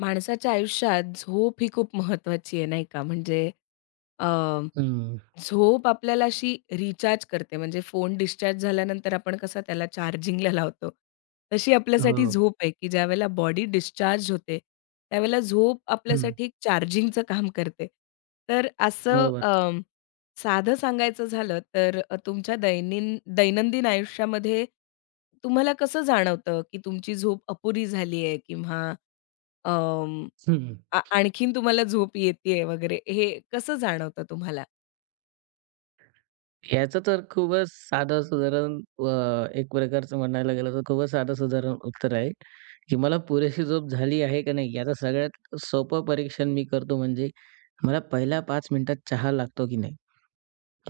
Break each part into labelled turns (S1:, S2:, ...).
S1: माणसाच्या आयुष्यात झोप ही खूप महत्त्वाची आहे, नाही का? म्हणजे अ,
S2: हं.
S1: झोप आपल्याला अशी रिचार्ज करते. म्हणजे फोन डिस्चार्ज झाल्यानंतर आपण कसं त्याला चार्जिंगला लावतो, तशी आपल्यासाठी
S2: हो.
S1: झोप आहे, की ज्यावेळेला बॉडी डिस्चार्ज होते, त्यावेळेला झोप
S2: हं.
S1: आपल्यासाठी एक चार्जिंगचं काम करते. तर असं
S2: बरोबर.
S1: साधं सांगायचं झालं तर तुमच्या दैनंदिन आयुष्यामध्ये तुम्हाला कसं जाणवतं, की तुमची झोप अपुरी झाली आहे किंवा अं,
S2: हं.
S1: आणखीन तुम्हाला झोप येतेय वगैरे हे कसं जाणवतं तुम्हाला?
S2: ह्याचं तर खूपच साधं सुधारण अ, एक प्रकारचं म्हणायला गेलं तर खूपच साधं सुधारण उत्तर आहे, की मला पुरेशी झोप झाली आहे का नाही? याचं सगळ्यात सोपं परीक्षण मी करतो म्हणजे मला पहिल्या 5 मिनिटात चहा लागतो की नाही?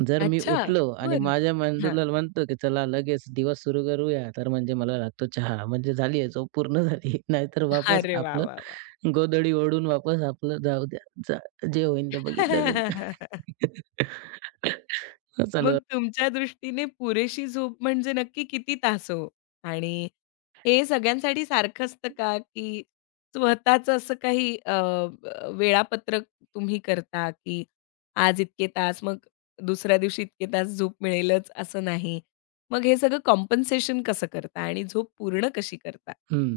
S2: जर मी
S1: अच्छा,
S2: उठलो आणि
S1: बर
S2: माझ्या
S1: हां.
S2: मेंदूला म्हणतो, की चला लगेच दिवस सुरू करूया, तर म्हणजे मला लागतो चहा. म्हणजे झाली आहे झोप पूर्ण झाली. नाहीतर वापस
S1: अरे वाह,
S2: आपलं
S1: वाह, वाह!
S2: गोधडी ओढून वापस आपलं जाऊ द्या. जा जे होईल ते बघितलं जाईल.
S1: मग
S2: चालू
S1: तुमच्या दृष्टीने पुरेशी झोप म्हणजे नक्की किती तास हो? आणि हे सगळ्यांसाठी सारखं असतं का, की स्वतःचं असं काही अ, अ, वेळापत्रक तुम्ही करता, की आज इतके तास, मग दुसऱ्या दिवशी इतके तास झोप मिळेलच असं नाही. मग हे सगळं कॉम्पेन्सेशन कसं करता आणि झोप पूर्ण कशी करता?
S2: हं.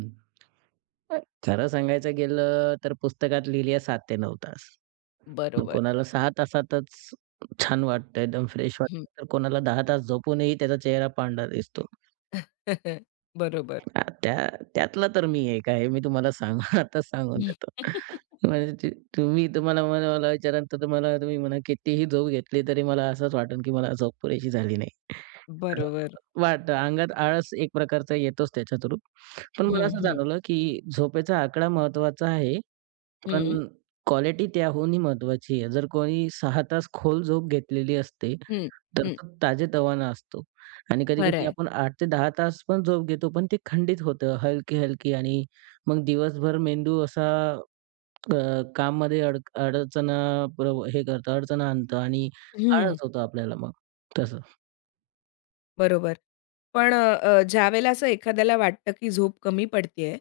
S2: खरं सांगायचं गेलं तर पुस्तकात लिहिली आहे 7 ते 9 तास. मग
S1: बरोबर.
S2: कोणाला 6 तासातच छान वाटतं, एकदम फ्रेश वाटतं.
S1: हं.
S2: तर कोणाला 10 तास झोपूनही त्याचा चेहरा पांढरा दिसतो.
S1: बरोबर.
S2: हां, त्यातला तर मी एक आहे. मी तुम्हाला आताच सांगून देतो. म्हणजे तुम्ही तुम्हाला मला मला विचाराल तर तुम्हाला तुम्ही म्हणा कितीही झोप घेतली तरी मला असंच वाटेल की मला झोप पुरेशी झाली नाही.
S1: बरोबर.
S2: असं वाटतं अंगात आळस एक प्रकारचा येतोच त्याच्या थ्रू. पण मला
S1: हं,
S2: असं
S1: हं.
S2: जाणवलं की झोपेचा आकडा महत्त्वाचा आहे, पण
S1: हं. हं.
S2: क्वालिटी त्याहूनही महत्त्वाची आहे. जर कोणी 6 तास खोल झोप घेतलेली असते तर
S1: हं, हं.
S2: तो ताजेतवाना असतो आणि कधी-कधी
S1: खरं
S2: आपण 8 ते 10 तास पण झोप घेतो, पण ती खंडित होतं, हलकी-हलकी आणि मग दिवसभर मेंदू असा अ, काममध्ये अडचणा हे करतो, अडचण आणतं आणि आळस होतो आपल्याला मग तसं.
S1: बरोबर. पण अ, अ, ज्यावेळेला असं एखाद्याला वाटतं, की झोप कमी पडतेय,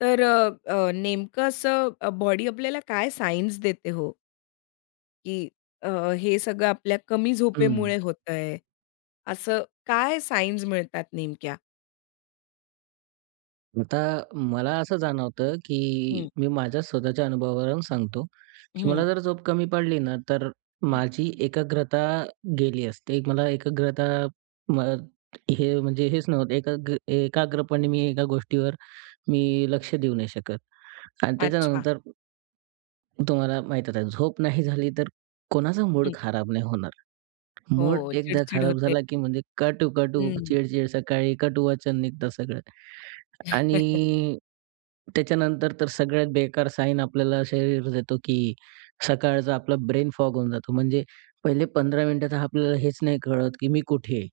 S1: तर अ, अ, नेमकं असं बॉडी आपल्याला काय सायन्स देते हो, की अ, हे सगळं आपल्या कमी
S2: हं.
S1: झोपेमुळे होतंय? असं काय सायन्स मिळतात नेमक्या?
S2: आता मला असं जाणवतं, की
S1: हं,
S2: मी माझ्या स्वतःच्या अनुभवावरून सांगतो, की मला
S1: हं,
S2: जर झोप कमी पडली ना, तर
S1: हं.
S2: माझी एकाग्रता गेली असते. मला एकाग्रता म हे म्हणजे हेच नव्हतं एकाग्रपणे मी एका गोष्टीवर लक्ष देऊ नाही शकत. आणि
S1: अच्छा.
S2: त्याच्यानंतर तुम्हाला माहीतच आहे झोप नाही झाली, तर कोणाचा मूड
S1: हं.
S2: खराब नाही होणार. मूड
S1: हो,
S2: एकदा
S1: चिडचिड
S2: खराब
S1: होते.
S2: झाला, की म्हणजे काटू, काटू,
S1: हं.
S2: चिड-चिड, सकाळी काटू वाचन निघतं सगळं. आणि त्याच्यानंतर तर सगळ्यात बेकार साईन आपल्याला शरीर देतो, की सकाळचा आपला ब्रेन फॉग होऊन जातो. म्हणजे पहिले 15 मिनिटात आपल्याला हेच नाही कळत, की मी कुठे आहे?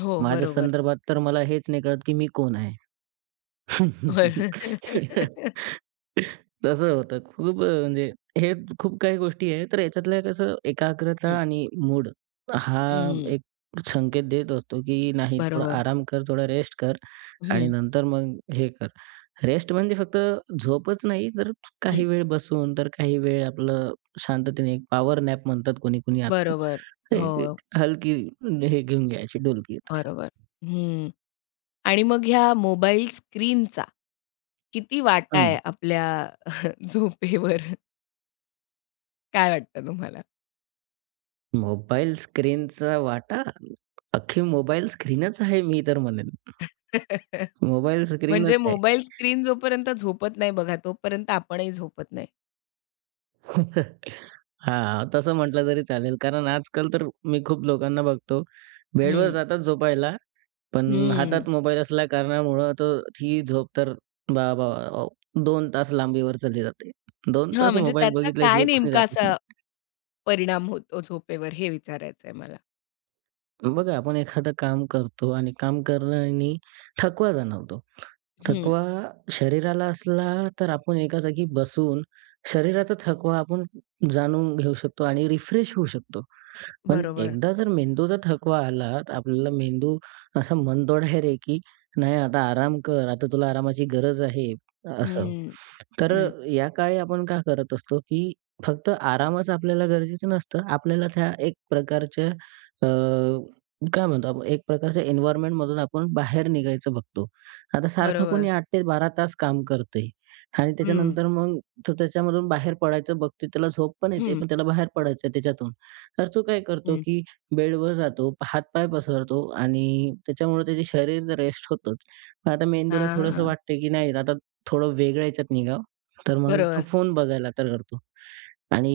S1: हो,
S2: माझ्या
S1: बरोबर.
S2: संदर्भात तर मला हेच नाही कळत, की मी कोण आहे?
S1: होय.
S2: तसं होतं. खूप म्हणजे हे खूप काही गोष्टी आहेत. तर याच्यातलं कसं एकाग्रता
S1: हं,
S2: आणि मूड हा
S1: हं.
S2: एक संकेत देत असतो, की नाही थोडा
S1: बरोबर.
S2: आराम कर, थोडा रेस्ट कर आणि
S1: हं,
S2: नंतर मग हे कर. रेस्ट म्हणजे फक्त झोपच नाही, तर काही
S1: हं.
S2: वेळ बसून, तर काही वेळ आपलं शांततेने एक पॉवर नॅप म्हणतात कोणी-कोणी आजकाल.
S1: बरोबर.
S2: तर एक
S1: हो,
S2: एक हलकी हे घेऊन घ्यायची डुलकी तसं.
S1: बरोबर. हं. आणि मग ह्या मोबाईल स्क्रीनचा किती वाटा
S2: हं.
S1: आहे आपल्या झोपेवर? काय वाटतं तुम्हाला?
S2: मोबाईल स्क्रीनचा वाटा, अख्खी मोबाईल स्क्रीनच आहे मी तर म्हणेन. मोबाईल स्क्रीनच
S1: म्हणजे
S2: आहे.
S1: मोबाईल स्क्रीन जोपर्यंत झोपत नाही बघा, तोपर्यंत आपणही झोपत नाही.
S2: हां, तसं म्हटलं तरी चालेल. कारण आजकाल तर मी खूप लोकांना बघतो, बेडवर
S1: हं,
S2: जातात झोपायला, पण
S1: हं.
S2: हातात मोबाईल असल्या कारणामुळं तर ती झोप तर बा बा अ, 2 तास लांबीवर चालली जाते. 2
S1: हां,
S2: तास
S1: म्हणजे
S2: मोबाईल
S1: त्याचा काय
S2: बघितल्याशिवाय कोणी
S1: नेमका
S2: जातच
S1: असा
S2: नाही.
S1: परिणाम होतो झोपेवर हे विचारायचं आहे मला?
S2: बघा, आपण एखादं काम करतो आणि काम करण्याने थकवा जाणवतो.
S1: हं,
S2: थकवा शरीराला असला तर आपण एका जागी बसून शरीराचा थकवा आपण जाणून घेऊ शकतो आणि रिफ्रेश होऊ शकतो. पण
S1: बरोबर.
S2: एकदा जर मेंदूचा थकवा आला, तर आपल्याला मेंदू असा मनतोड आहे रे, की नाही आता आराम कर, आता तुला आरामाची गरज आहे, असं.
S1: हं,
S2: तर
S1: हं.
S2: या काळी आपण काय करत असतो, की फक्त आरामच आपल्याला गरजेचं नसतं. आपल्याला त्या एक प्रकारच्या अ, काय म्हणतो आपण, एक प्रकारच्या एन्व्हायर्नमेंटमधून आपण बाहेर निघायचं बघतो. आता सारखं कोणी
S1: बरोबर.
S2: 8 ते 12 तास काम करतंय आणि
S1: हं,
S2: त्याच्यानंतर मग तो त्याच्यामधून बाहेर पडायचं बघतोय. त्याला झोप पण येते,
S1: हं,
S2: पण त्याला बाहेर पडायचं त्याच्यातून. तर तो काय करतो,
S1: हं.
S2: की बेडवर जातो, हात-पाय पसरतो आणि त्याच्यामुळे त्याचे शरीर तर रेस्ट होतंच. पण आता मेंदूला थोडंसं
S1: हां,
S2: वाटतंय, की नाही आता थोडं वेगळ्या ह्याच्यात निघावं. तर मग तो
S1: बरोबर,
S2: फोन बघायला तर करतो आणि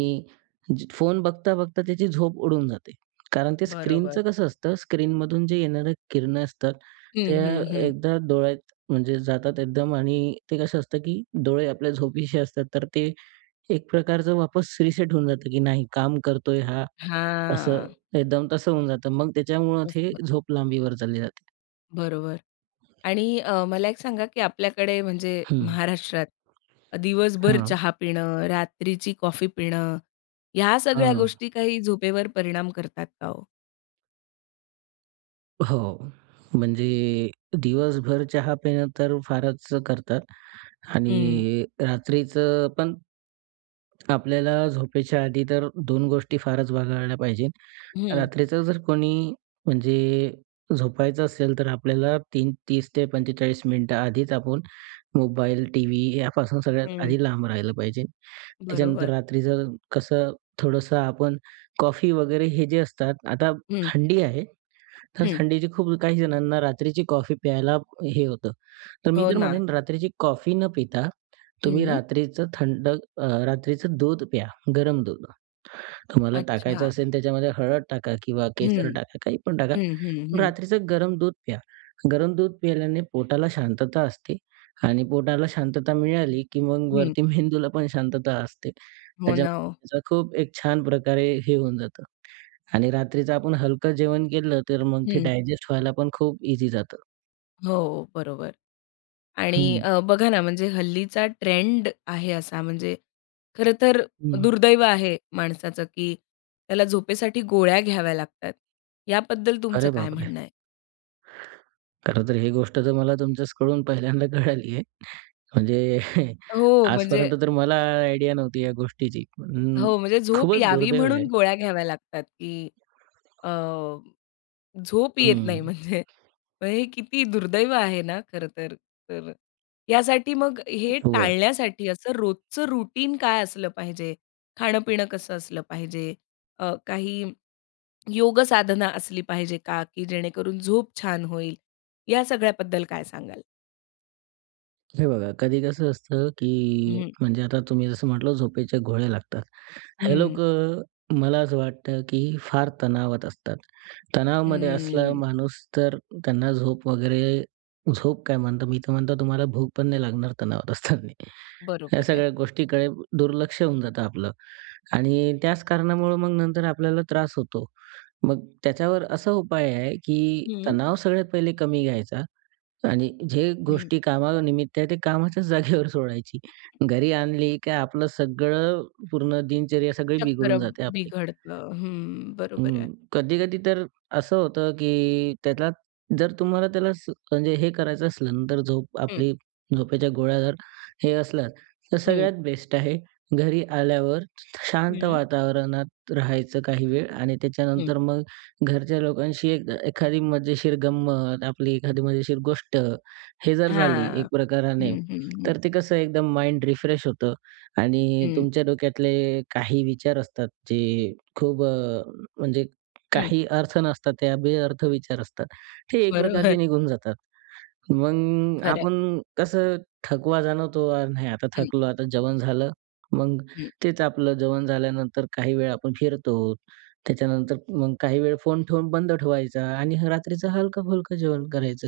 S2: फोन बघता-बघता त्याची झोप उडून जाते. कारण ते
S1: बरोबर.
S2: स्क्रीनचं कसं असतं, स्क्रीनमधून जे येणाऱ्या किरणं असतात,
S1: हं,
S2: त्या
S1: हं, हं.
S2: एकदा डोळ्यात म्हणजे जातात एकदम आणि ते कसं असतं, की डोळे आपल्या झोपीशी असतात, तर ते एक प्रकारचं वापस रिसेट होऊन जातं, की नाही काम करतोय हा असं
S1: हां,
S2: एकदम तसं होऊन जातं. मग त्याच्यामुळं ते
S1: तसं होतं.
S2: झोप लांबीवर चालली जाते.
S1: बरोबर. आणि मला एक सांगा, की आपल्याकडे म्हणजे
S2: हं.
S1: महाराष्ट्रात दिवसभर
S2: हां.
S1: चहा पिणं, रात्रीची कॉफी पिणं, ह्या सगळ्या
S2: हां.
S1: गोष्टी काही झोपेवर परिणाम करतात का हो?
S2: हो. म्हणजे दिवसभर चहा पिणं तर फारच करतात आणि
S1: हं,
S2: रात्रीचं पण आपल्याला झोपेच्या आधी तर 2 गोष्टी फारच बघायला पाहिजे.
S1: हं,
S2: रात्रीचं जर कोणी म्हणजे झोपायचं असेल तर आपल्याला 30 ते 45 मिनिटं आधीच आपण मोबाईल, टीव्ही यापासून सगळ्यात
S1: हं.
S2: आधी लांब राहिलं पाहिजे. त्याच्यानंतर
S1: बरोबर.
S2: रात्रीचं कसं थोडंसं आपण कॉफी वगैरे हे जे असतात, आता
S1: हं,
S2: थंडी आहे, तर
S1: हं.
S2: थंडीची खूप काही जणांना रात्रीची कॉफी प्यायला हे होतं. तर मी
S1: हो
S2: तर
S1: ना.
S2: म्हणेन रात्रीची कॉफी न पिता तुम्ही
S1: हं.
S2: रात्रीचं रात्रीचं दूध प्या, गरम दूध. तुम्हाला टाकायचं
S1: अच्छा.
S2: असेल त्याच्यामध्ये हळद टाका किंवा केसर
S1: हं,
S2: टाका, काही पण टाका.
S1: हं, हं, हं,
S2: रात्रीचं गरम दूध प्या. गरम दूध प्यायल्याने पोटाला शांतता असते आणि पोटाला शांतता मिळाली, की मग
S1: हं.
S2: वरती मेंदूला पण शांतता असते.
S1: हो ना, हो.
S2: त्याच्यामुळे त्याचा खूप एक छान प्रकारे हे होऊन जातं आणि रात्रीचं आपण हलकं जेवण केलं, तर मग ते
S1: हं.
S2: डायजेस्ट व्हायला पण खूप इझी जातं.
S1: हो, बरोबर. आणि
S2: हं,
S1: बघा ना, म्हणजे हल्लीचा ट्रेंड आहे असा म्हणजे खरं तर
S2: हं.
S1: दुर्दैव आहे माणसाचं, की त्याला झोपेसाठी गोळ्या घ्याव्या लागतात. याबद्दल
S2: अरे
S1: तुमचं काय
S2: बापरे!
S1: म्हणणं आहे?
S2: खरं तर ही गोष्ट तर मला तुमच्याचकडून पहिल्यांदा कळाली आहे. म्हणजे
S1: हो, म्हणजे
S2: आजपर्यंत तर मला आयडिया नव्हती या गोष्टीची. पण
S1: हो, म्हणजे झोप
S2: खूपच
S1: यावी
S2: दुर्दैव आहे.
S1: म्हणून गोळ्या घ्याव्या लागतात, की अ झोप येत
S2: हं.
S1: नाही म्हणजे. मग हे किती दुर्दैव आहे ना खरं तर. तर यासाठी मग हे
S2: हो.
S1: टाळण्यासाठी असं रोजचं रुटीन काय असलं पाहिजे? खाणं-पिणं कसं असलं पाहिजे? काही योग साधना असली पाहिजे का? की जेणेकरून झोप छान होईल? या सगळ्याबद्दल काय सांगाल?
S2: हे बघा, कधी कसं असतं, की
S1: हं,
S2: म्हणजे आता तुम्ही जसं म्हटलं झोपेचे घोळे लागतात. हे
S1: हं,
S2: लोकं मला असं वाटतं, की फार तणावात असतात. तणावामध्ये असला
S1: हं.
S2: माणूस तर त्यांना झोप वगैरे झोप काय म्हणतो मी तर म्हणतो तुम्हाला भूक पण नाही लागणार तणावात असताना. या
S1: बरोबर आहे.
S2: सगळ्या गोष्टीकडे दुर्लक्ष होऊन जातं आपलं आणि त्याच कारणामुळे मग नंतर आपल्याला त्रास होतो. मग त्याच्यावर असा उपाय आहे, की
S1: हं,
S2: तणाव सगळ्यात पहिले कमी घ्यायचा आणि जे
S1: हं.
S2: गोष्टी कामानिमित्त आहे, ते कामाच्याच जागेवर सोडायची. घरी आणली, काय आपलं सगळं पूर्ण दिनचर्या सगळी
S1: चक्र
S2: बिघडून जाते आपली.
S1: बिघडतं. हं, बरोबर आहे.
S2: हं. कधी-कधी तर असं होतं, की त्याला जर तुम्हाला त्याला म्हणजे हे करायचं असलं ना, तर झोप
S1: हं,
S2: आपली झोपेच्या गोळ्या जर हे असल्या, तर
S1: हं,
S2: सगळ्यात बेस्ट आहे घरी आल्यावर शांत
S1: हं,
S2: वातावरणात राहायचं काही वेळ आणि
S1: हं.
S2: त्याच्यानंतर मग घरच्या लोकांशी एक एखादी मजेशीर गंमत, आपली एखादी मजेशीर गोष्ट हे जर झाली एक
S1: हां.
S2: प्रकाराने,
S1: हं, हं,
S2: तर ते कसं एकदम माइंड रिफ्रेश होतं आणि
S1: हं,
S2: तुमच्या डोक्यातले काही विचार असतात जे खूप म्हणजे
S1: हं.
S2: काही अर्थ नसतात, त्या बेअर्थ विचार असतात. ते एक प्रकारचे
S1: बरोबर.
S2: निघून जातात. मग
S1: खरं
S2: आपण कसं थकवा जाणवतो, "अरे नाही, आता
S1: हं,
S2: थकलो, आता जेवण झालं." मग
S1: हं.
S2: तेच आपलं जेवण झाल्यानंतर काही वेळ आपण फिरतो. त्याच्यानंतर मग काही वेळ फोन ठेवून बंद ठेवायचा आणि रात्रीचं हलकं-फुलकं जेवण करायचं.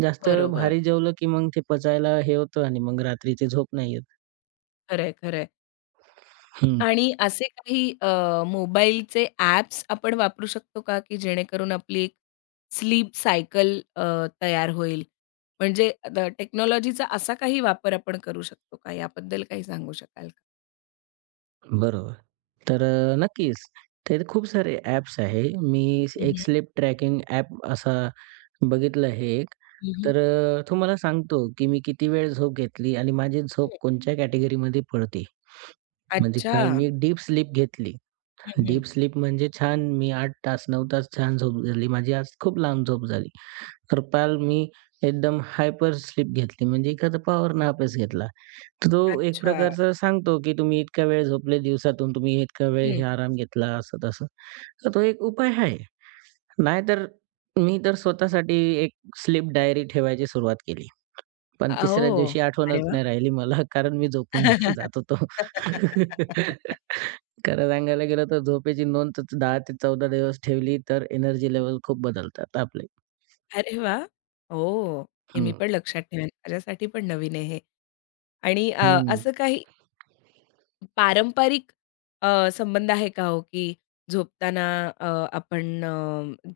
S2: जास्त
S1: बरोबर.
S2: भारी जेवलं की मग ते पचायला हे होतं आणि मग रात्रीची झोप नाही येत.
S1: खरं आहे, आणि असे काही मोबाईलचे ॲप्स आपण वापरू शकतो का, की जेणेकरून आपली एक स्लीप सायकल तयार होईल? म्हणजे द टेक्नॉलॉजीचा असा काही वापर आपण करू शकतो का? याबद्दल काही सांगू शकाल का?
S2: बरोबर. तर नक्कीच. ते खूप सारे ॲप्स आहे. मी
S1: हं,
S2: एक
S1: हं.
S2: स्लीप ट्रॅकिंग ॲप असा बघितलं आहे एक.
S1: हं,
S2: तर तुम्हाला सांगतो, की मी किती वेळ झोप घेतली आणि माझी झोप कोणत्या कॅटेगरीमध्ये पडते. म्हणजे
S1: अच्छा.
S2: काल मी डीप स्लीप घेतली.
S1: हं,
S2: डीप स्लीप म्हणजे छान मी 8 तास, 9 तास छान झोप झाली. माझी आज खूप लांब झोप झाली. तर काल मी एकदम हायपर स्लीप घेतली म्हणजे एखादा पॉवर नॅपच घेतला. तर तो एक
S1: अच्छा.
S2: प्रकारचा सांगतो, की तुम्ही इतका वेळ झोपले दिवसातून, तुम्ही इतका वेळ हे
S1: हं.
S2: आराम घेतला, असं-तसं. तर तो एक उपाय आहे. नाहीतर मी तर स्वतःसाठी एक स्लीप डायरी ठेवायची सुरुवात केली. पण तिसऱ्या
S1: हो.
S2: दिवशी आठवणच
S1: अरे वाह!
S2: नाही राहिली मला कारण मी झोपून जात होतो. खरं सांगायला गेलं तर झोपेची नोंद तर 10 ते 14 दिवस ठेवली तर एनर्जी लेव्हल खूप बदलतात आपले.
S1: अरे वाह! ओह! हे मी
S2: हं,
S1: पण लक्षात ठेवेन. माझ्यासाठी पण नवीन आहे हे आणि
S2: हं,
S1: असं काही पारंपरिक संबंध आहे का हो, की झोपताना अ, आपण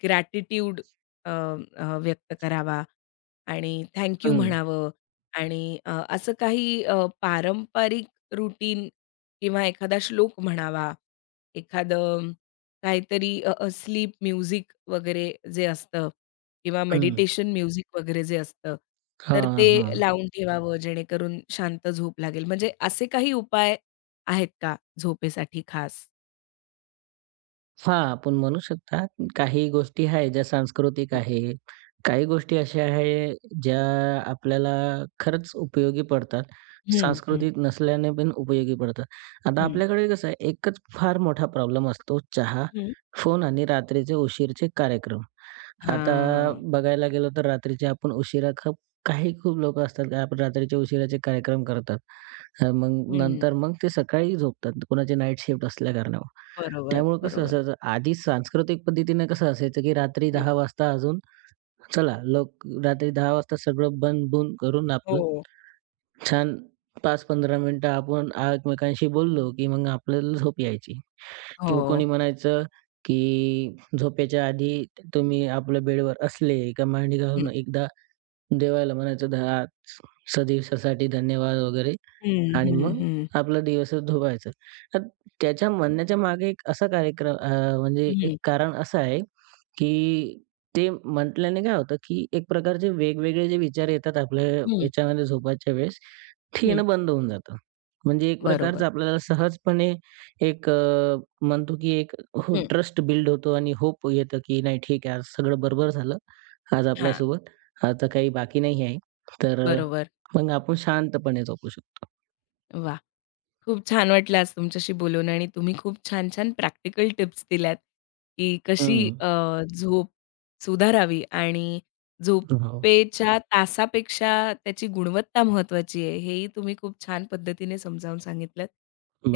S1: ग्रॅटिट्यूड व्यक्त करावा आणि थँक यू
S2: हं,
S1: म्हणावं आणि असं काही पारंपरिक रूटीन किंवा एखादा श्लोक म्हणावा, एखादं काहीतरी अ, अ, स्लीप म्युझिक वगैरे जे असतं किंवा
S2: हं.
S1: मेडिटेशन म्युझिक वगैरे जे असतं, तर ते
S2: हां, हां.
S1: लावून ठेवावं जेणेकरून शांत झोप लागेल. म्हणजे असे काही उपाय आहेत का झोपेसाठी खास?
S2: हां, आपण म्हणू शकता काही गोष्टी आहेत ज्या सांस्कृतिक
S1: हं,
S2: आहे. काही गोष्टी अशा आहे ज्या आपल्याला खरंच उपयोगी पडतात.
S1: हं, हं,
S2: सांस्कृतिक नसल्याने पण उपयोगी पडतात. आता
S1: हं,
S2: आपल्याकडे कसं आहे एकच फार मोठा प्रॉब्लेम असतो चहा,
S1: हं.
S2: फोन आणि रात्रीचे उशीरचे कार्यक्रम. आता
S1: हां.
S2: बघायला गेलो तर रात्रीचे आपण उशिरा काही खूप लोकं असतात की आपण रात्रीच्या उशिराचे कार्यक्रम करतात. मग
S1: हं.
S2: नंतर मग ते सकाळी झोपतात कोणाची नाईट शिफ्ट असल्या कारणामुळं.
S1: बरोबर,
S2: त्यामुळं कसं
S1: बरोबर.
S2: असायचं आधी सांस्कृतिक पद्धतीने कसं असायचं की रात्री
S1: हं.
S2: 10:00 वाजता अजून चला लोक रात्री 10:00 वाजता सगळं बंद-बुंद करून आपलं
S1: हो.
S2: छान 5-15 मिनिटं आपण एकमेकांशी बोललो की मग आपल्याला झोप यायची.
S1: हो.
S2: किंवा कोणी म्हणायचं की झोपेच्या आधी तुम्ही आपल्या बेडवर असले का मांडी घालून
S1: हं.
S2: एकदा देवाला म्हणायचं सदिवसासाठी धन्यवाद" वगैरे
S1: हं,
S2: आणि
S1: हं,
S2: मग
S1: हं.
S2: आपला दिवसच धुवायचा. तर त्याच्या म्हणण्याच्या मागे एक असा कार्यक्रम म्हणजे एक
S1: हं,
S2: कारण असं आहे, की ते म्हटल्याने काय होतं, की एक प्रकारचे वेगवेगळे जे विचार येतात आपल्या
S1: हं,
S2: याच्यामध्ये झोपायच्या वेळेस, ते
S1: हं.
S2: येणं बंद होऊन जातं. म्हणजे एक प्रकारचं
S1: बरोबर.
S2: आपल्याला सहजपणे एक म्हणतो की एक हो
S1: हं.
S2: ट्रस्ट बिल्ड होतो आणि होप येतं, की नाही ठीक आहे आज सगळं बरोबर झालं. आज
S1: हां,
S2: आपल्यासोबत. आता काही बाकी नाही आहे. तर
S1: बरोबर.
S2: मग आपण शांतपणे झोपू शकतो.
S1: वाह! खूप छान वाटलं आज तुमच्याशी बोलून आणि तुम्ही खूप छान-छान प्रॅक्टिकल टिप्स दिल्यात, की कशी
S2: हं.
S1: झोप सुधारावी आणि
S2: हो,
S1: झोपेच्या तासापेक्षा त्याची गुणवत्ता महत्वाची आहे, हेही तुम्ही खूप छान पद्धतीने समजावून सांगितलंत.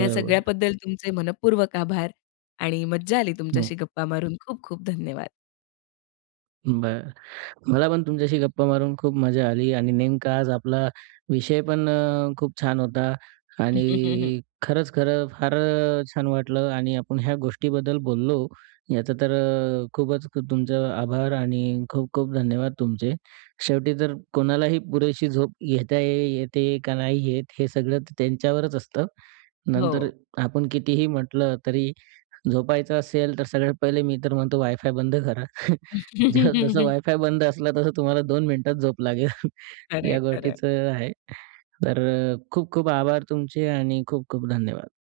S1: या सगळ्याबद्दल तुमचे मनःपूर्वक आभार आणि मज्जा आली
S2: हो.
S1: तुमच्याशी गप्पा मारून. खूप खूप धन्यवाद.
S2: बरं. मला पण तुमच्याशी गप्पा मारून खूप मजा आली आणि नेमका आज आपला विषय पण खूप छान होता आणि खरंच खरं फार छान वाटलं आणि आपण ह्या गोष्टीबद्दल बोललो याचा तर खूपच तुमचे आभार आणि खूप खूप धन्यवाद तुमचे. शेवटी तर कोणालाही पुरेशी झोप घेता येते का नाही येत हे सगळं त्यांच्यावरच असतं.
S1: हो.
S2: नंतर आपण कितीही म्हटलं तरी झोपायचं असेल तर सगळ्यात पहिले मी तर म्हणतो वायफाय बंद करा. जसं वायफाय बंद असला तसं तुम्हाला 2 मिनिटात झोप लागेल. या
S1: खरंय, खरंय.
S2: गोष्टीचं आहे. तर खूप खूप आभार तुमचे आणि खूप खूप धन्यवाद.